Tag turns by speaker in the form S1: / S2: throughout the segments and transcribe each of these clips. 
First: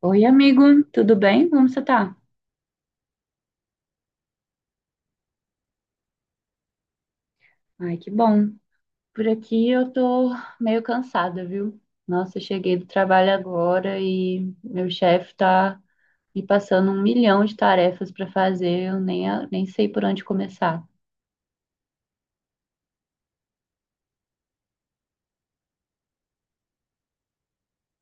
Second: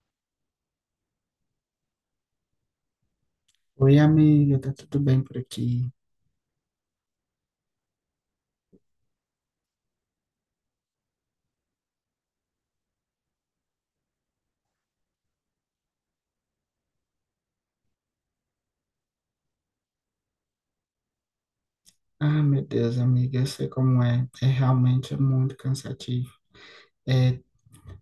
S1: Oi, amigo, tudo bem? Como você tá?
S2: Oi, amiga, tá tudo bem por aqui?
S1: Ai, que bom. Por aqui eu tô meio cansada, viu? Nossa, eu cheguei do trabalho agora e meu chefe tá me passando um milhão de tarefas pra fazer, eu nem, nem sei por onde começar.
S2: Ah, meu Deus, amiga, eu sei como é. É realmente muito cansativo. É,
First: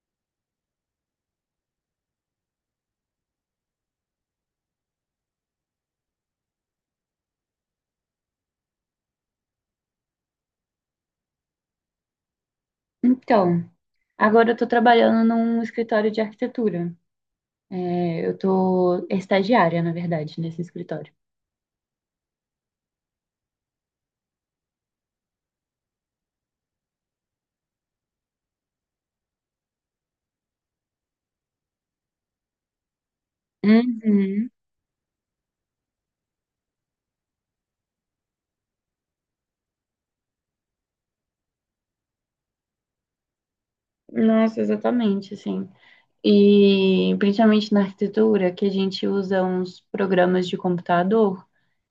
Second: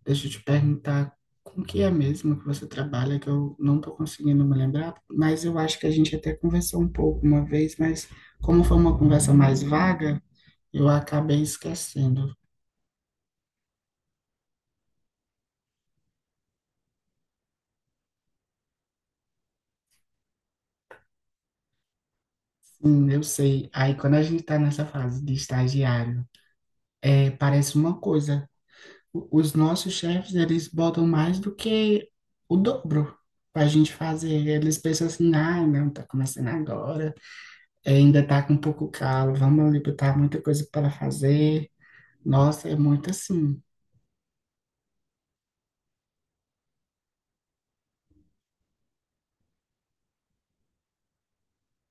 S2: deixa eu te perguntar, com que é mesmo que você trabalha, que eu não tô conseguindo me lembrar, mas eu acho que a gente até conversou um pouco uma vez, mas como foi uma conversa mais vaga, eu acabei esquecendo.
S1: Então, agora eu tô trabalhando num escritório de arquitetura. É, eu tô estagiária, na verdade, nesse escritório.
S2: Sim, eu sei. Aí quando a gente tá nessa fase de estagiário, parece uma coisa. Os nossos chefes, eles botam mais do que o dobro para a gente fazer.
S1: Uhum.
S2: Eles pensam assim: ah, não, tá começando agora, ainda tá com um pouco calo, vamos ali botar muita coisa para fazer. Nossa, é muito assim.
S1: Nossa, exatamente, assim. E principalmente na arquitetura, que a gente usa uns programas de computador,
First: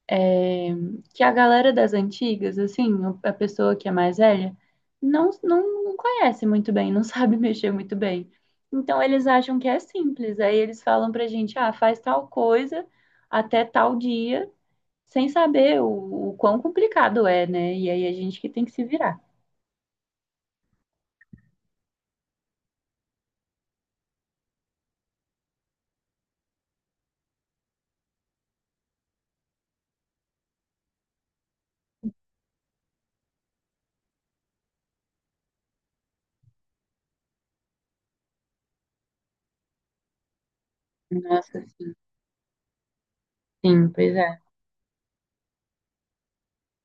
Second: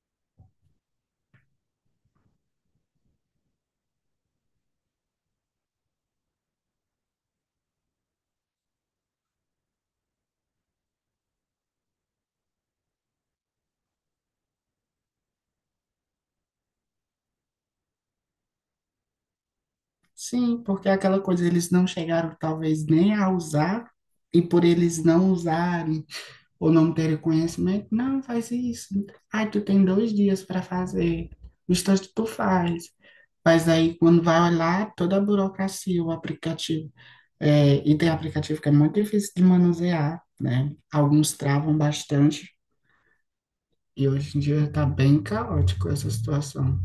S1: é, que a galera das antigas, assim, a pessoa que é mais velha, não conhece muito bem, não sabe mexer muito bem. Então eles acham que é simples. Aí eles falam pra gente, ah, faz tal coisa até tal dia, sem saber o quão complicado é, né? E aí a gente que tem que se virar.
S2: Sim, porque aquela coisa eles não chegaram talvez nem a usar, e por eles não usarem ou não terem conhecimento, não, faz isso. Ai, tu tem dois dias para fazer. O instante tu faz. Mas aí, quando vai olhar, toda a burocracia, o aplicativo. É, e tem aplicativo que é muito difícil de manusear, né? Alguns
S1: Nossa,
S2: travam bastante,
S1: sim,
S2: e
S1: pois
S2: hoje
S1: é.
S2: em dia está bem caótico essa situação.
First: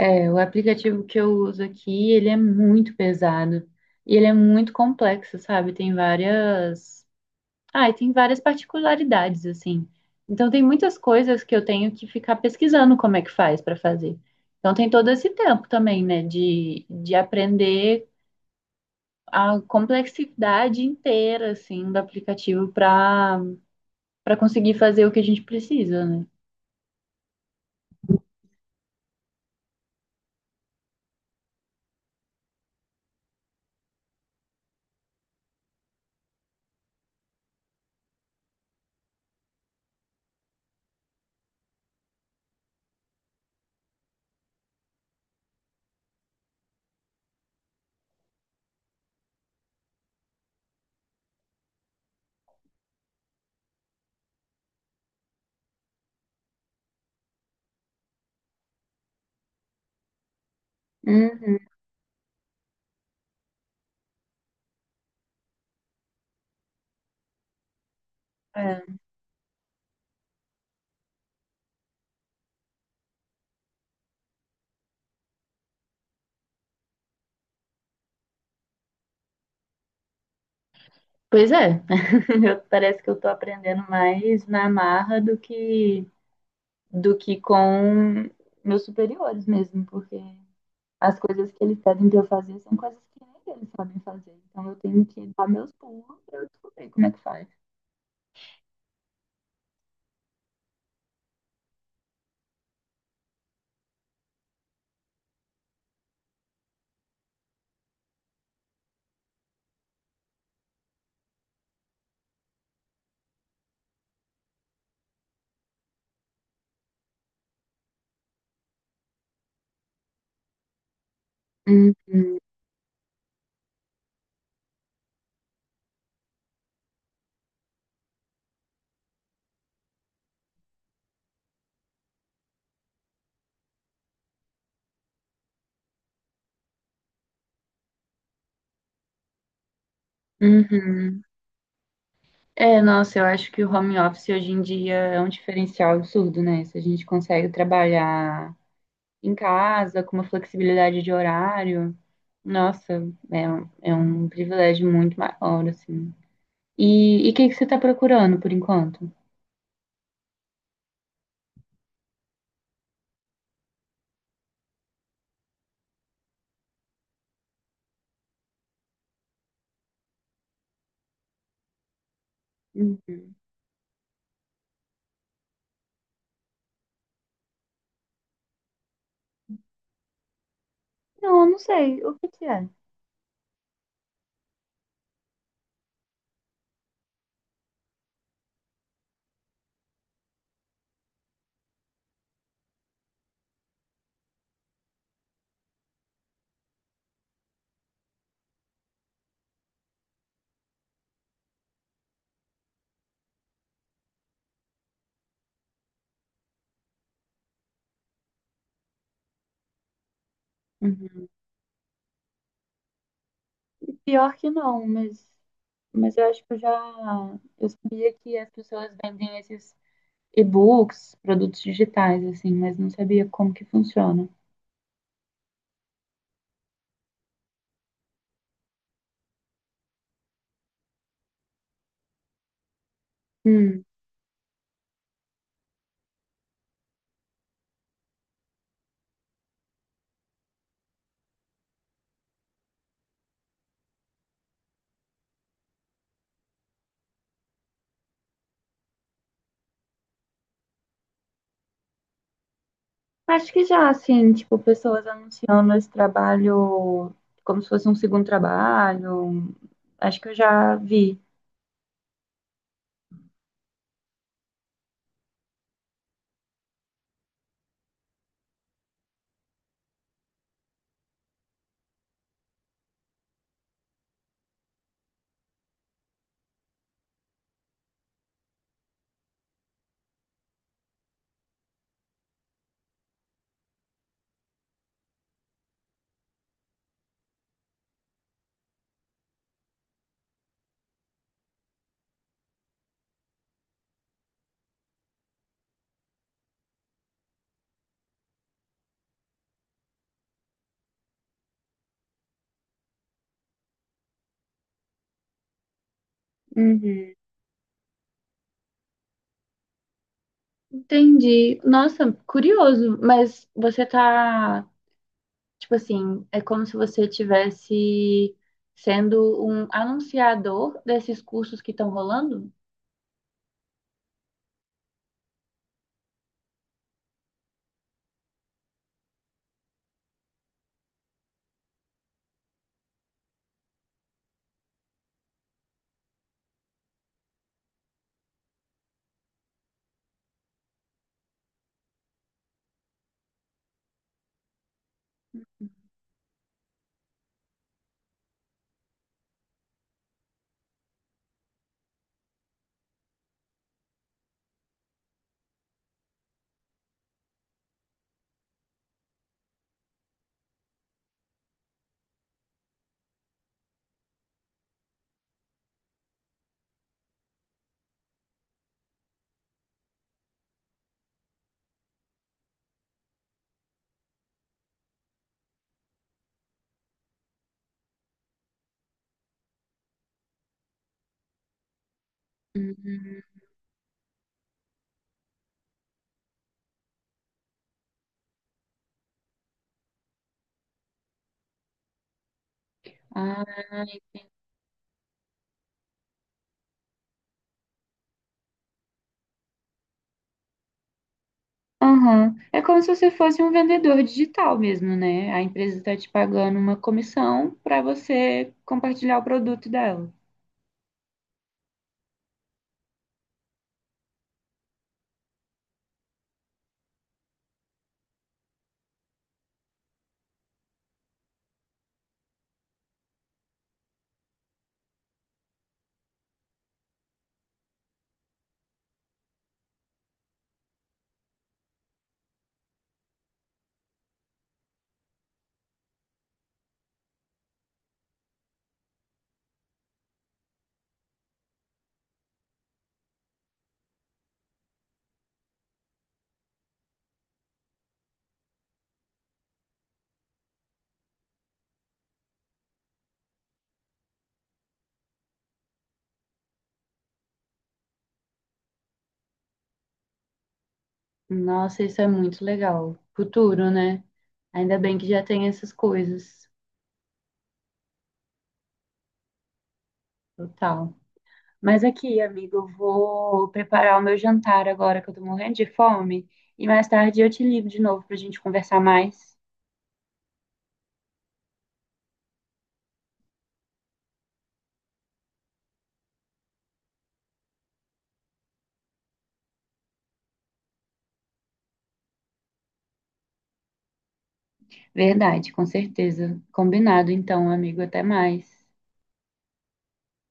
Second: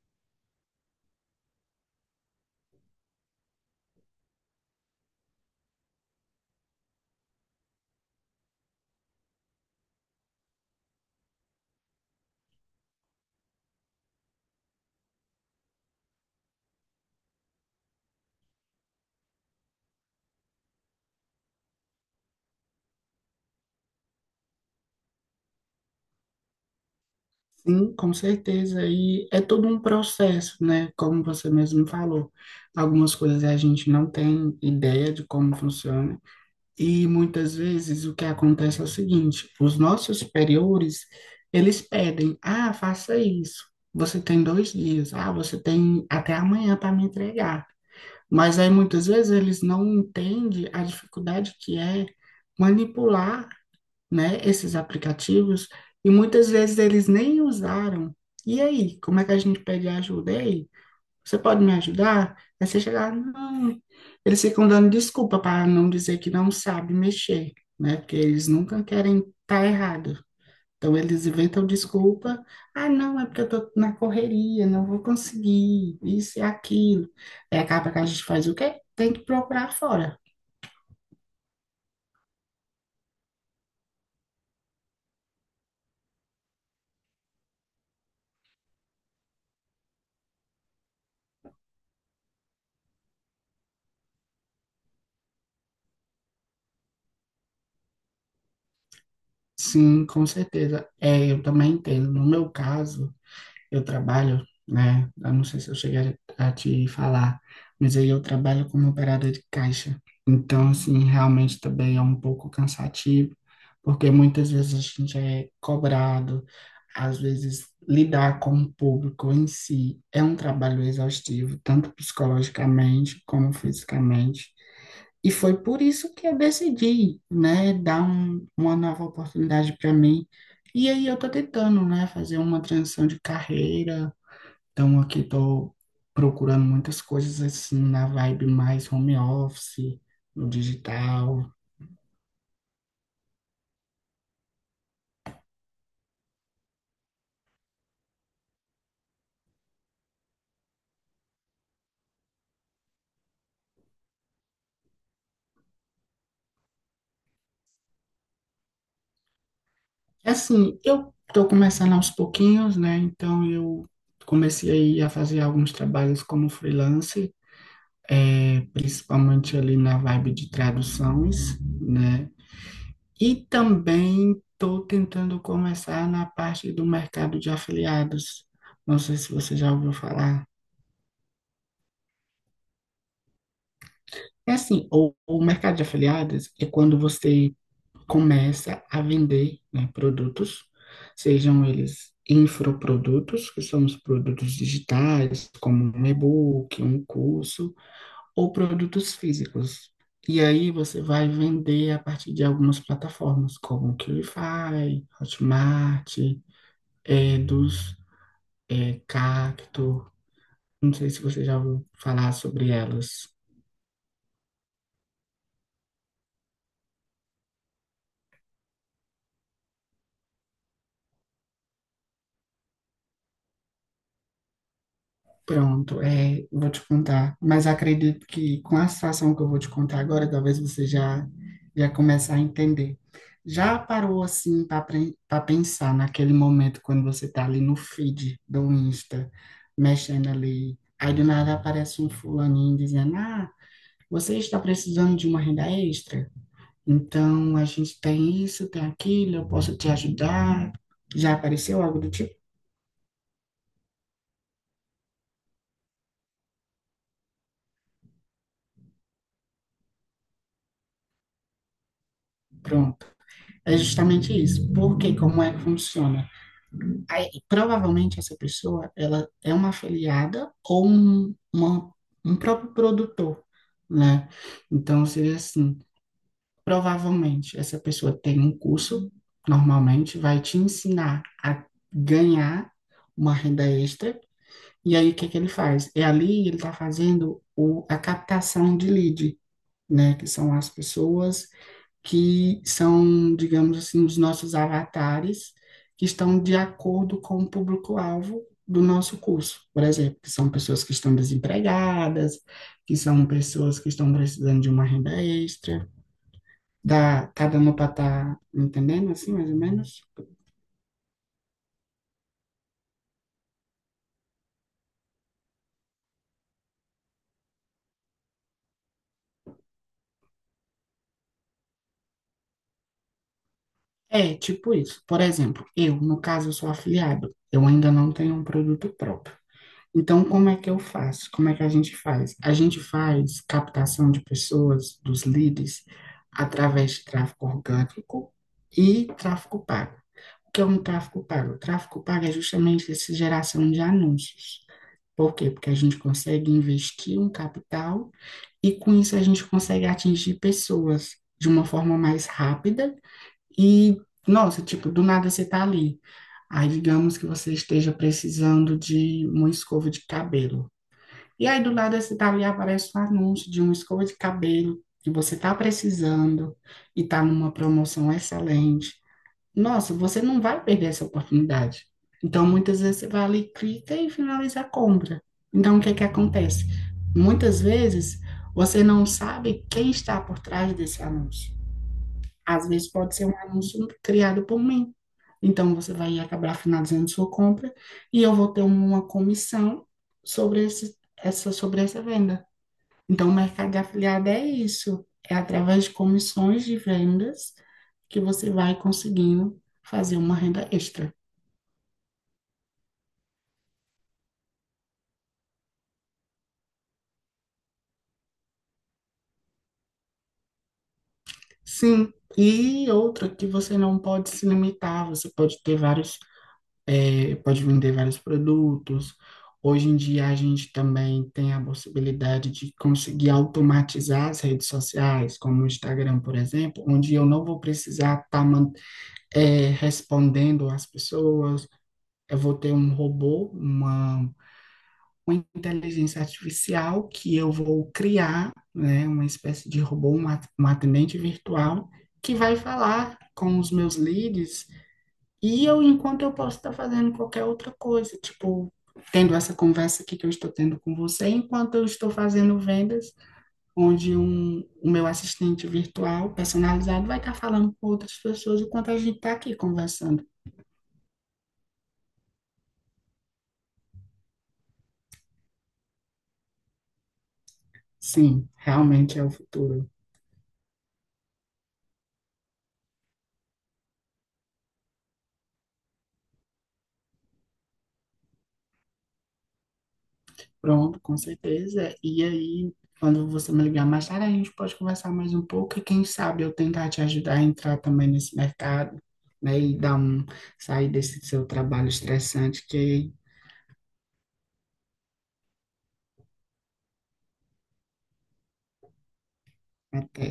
S1: É, o aplicativo que eu uso aqui, ele é muito pesado e ele é muito complexo, sabe? E tem várias particularidades assim. Então tem muitas coisas que eu tenho que ficar pesquisando como é que faz para fazer. Então tem todo esse tempo também, né, de aprender a complexidade inteira assim do aplicativo para conseguir fazer o que a gente precisa, né?
S2: Sim, com certeza. E é todo um processo, né? Como você mesmo falou. Algumas coisas a gente não tem ideia de como funciona. E muitas vezes o que acontece é o seguinte, os nossos superiores, eles pedem, ah, faça isso. Você tem dois dias, ah, você tem até amanhã para me entregar. Mas aí muitas vezes eles não entendem a dificuldade que é manipular, né, esses aplicativos e muitas vezes eles nem usaram. E aí, como é que a gente pede ajuda? E aí, você
S1: Uhum.
S2: pode me ajudar? Aí você chegar, não. Eles ficam dando desculpa para não dizer que não sabe mexer, né? Porque eles nunca
S1: É.
S2: querem estar tá errado. Então eles inventam desculpa. Ah, não, é porque eu tô na correria, não vou conseguir, isso e aquilo. Aí acaba que a gente faz o quê? Tem que procurar fora.
S1: Pois é, eu, parece que eu tô aprendendo mais na marra do que com meus superiores mesmo, porque as coisas que eles pedem pra eu fazer são coisas que nem eles sabem fazer. Então eu tenho que dar meus pulos pra eu descobrir como é que faz.
S2: Sim, com certeza. É, eu também entendo. No meu caso, eu trabalho, né? Eu não sei se eu cheguei a te falar, mas aí eu trabalho como operador de caixa. Então, assim, realmente também é um pouco cansativo, porque muitas vezes a gente é cobrado, às vezes lidar com o público em si é um trabalho exaustivo, tanto
S1: Uhum,
S2: psicologicamente como fisicamente. E foi por isso que eu decidi, né, dar uma nova oportunidade para mim. E aí eu tô tentando, né, fazer uma transição de carreira, então, aqui estou procurando muitas coisas assim na vibe mais home office, no
S1: uhum.
S2: digital.
S1: É, nossa, eu acho que o home office hoje em dia é um diferencial absurdo, né? Se a gente consegue trabalhar em casa, com uma flexibilidade de horário. Nossa, é um privilégio muito maior, assim. E o que que você está procurando por enquanto?
S2: Assim, eu estou começando aos pouquinhos, né? Então, eu comecei aí a fazer alguns trabalhos como freelance, principalmente ali na vibe de traduções, né?
S1: Uhum.
S2: E também estou tentando começar na parte do mercado de afiliados. Não sei se você já ouviu falar.
S1: Não, eu não sei o que que é.
S2: É assim, o mercado de afiliados é quando você começa a vender, né, produtos, sejam eles infoprodutos, que são os produtos digitais, como um e-book, um curso, ou produtos físicos. E aí você vai vender a partir de algumas plataformas, como o Qlify, Hotmart, Eduz, Cacto. Não sei se
S1: Uhum.
S2: você já ouviu falar sobre elas.
S1: E pior que não, mas eu acho que eu já. Eu sabia que as pessoas vendem esses e-books, produtos digitais, assim, mas não sabia como que funciona.
S2: Pronto, é, vou te contar. Mas acredito que com a situação que eu vou te contar agora, talvez você já comece a entender. Já
S1: Hum.
S2: parou assim para pensar naquele momento quando você está ali no feed do Insta, mexendo ali, aí do nada aparece um fulaninho dizendo: "Ah, você está precisando de uma renda extra? Então a gente tem isso, tem aquilo, eu posso te ajudar." Já apareceu algo do tipo?
S1: Acho que já, assim, tipo, pessoas anunciando esse trabalho como se fosse um segundo trabalho. Acho que eu já vi.
S2: Pronto. É justamente isso. Porque como é que funciona? Aí, provavelmente essa pessoa ela é uma afiliada ou um próprio produtor, né? Então seria assim, provavelmente essa pessoa tem um curso, normalmente vai te ensinar a ganhar uma renda extra. E aí o que que ele faz? É ali ele está fazendo a captação de lead, né? Que são as pessoas que são, digamos assim, os nossos avatares, que estão de acordo com o público-alvo do nosso curso, por exemplo, que são pessoas que estão desempregadas, que são pessoas que estão precisando de uma renda extra.
S1: Uhum.
S2: Dá, tá dando para estar tá entendendo assim, mais ou menos?
S1: Entendi. Nossa, curioso, mas você tá, tipo assim, é como se você tivesse sendo um anunciador desses cursos que estão rolando?
S2: É, tipo isso. Por exemplo, eu, no caso, eu sou afiliado. Eu ainda não tenho um produto próprio. Então, como é que eu faço? Como é que a gente faz? A gente faz captação de pessoas, dos leads, através de tráfego orgânico e tráfego pago. O que é um tráfego pago? O tráfego pago é justamente essa geração de anúncios. Por quê? Porque a gente consegue investir um capital e com isso a gente consegue atingir pessoas de uma forma mais rápida e, nossa, tipo, do nada você tá ali. Aí, digamos que você esteja precisando de uma escova de cabelo. E aí do lado desse dali aparece um anúncio de uma escova de cabelo que você está precisando e está numa promoção excelente. Nossa, você não vai perder essa oportunidade. Então, muitas vezes você vai ali, clica e finaliza a compra. Então, o que é que acontece? Muitas vezes você não sabe quem está por trás desse anúncio. Às vezes pode
S1: Uhum.
S2: ser um anúncio criado por mim. Então você vai acabar finalizando sua compra e eu vou ter uma comissão sobre sobre essa venda. Então o
S1: Ah,
S2: mercado de afiliado é isso. É através de comissões de vendas que você vai conseguindo fazer uma renda extra.
S1: aham. É como se você fosse um vendedor digital mesmo, né? A empresa está te pagando uma comissão para você compartilhar o produto dela.
S2: Sim, e outra que você não pode se limitar, você pode ter vários pode vender vários produtos. Hoje em dia a gente também tem a possibilidade de conseguir automatizar as redes sociais, como o Instagram, por exemplo, onde eu não vou precisar estar respondendo às pessoas, eu vou ter um robô, uma inteligência artificial que eu vou criar, né, uma espécie de robô, um um atendente virtual, que vai falar com os meus leads e eu, enquanto eu posso estar fazendo qualquer outra coisa, tipo, tendo essa conversa aqui que eu estou tendo com você, enquanto eu estou fazendo vendas, onde o meu assistente virtual personalizado vai estar falando com outras pessoas enquanto a gente está aqui conversando.
S1: Nossa, isso é muito legal. Futuro, né? Ainda bem que já tem essas coisas.
S2: Sim, realmente é o futuro.
S1: Total. Mas aqui, amigo, eu vou preparar o meu jantar agora que eu tô morrendo de fome. E mais tarde eu te ligo de novo pra gente conversar mais.
S2: Pronto, com certeza. E aí, quando você me ligar mais tarde, a gente pode conversar mais um pouco e quem sabe eu tentar te ajudar a entrar também nesse mercado, né, e dar um, sair desse seu trabalho estressante que
S1: Verdade, com certeza. Combinado, então, amigo. Até mais.
S2: Até.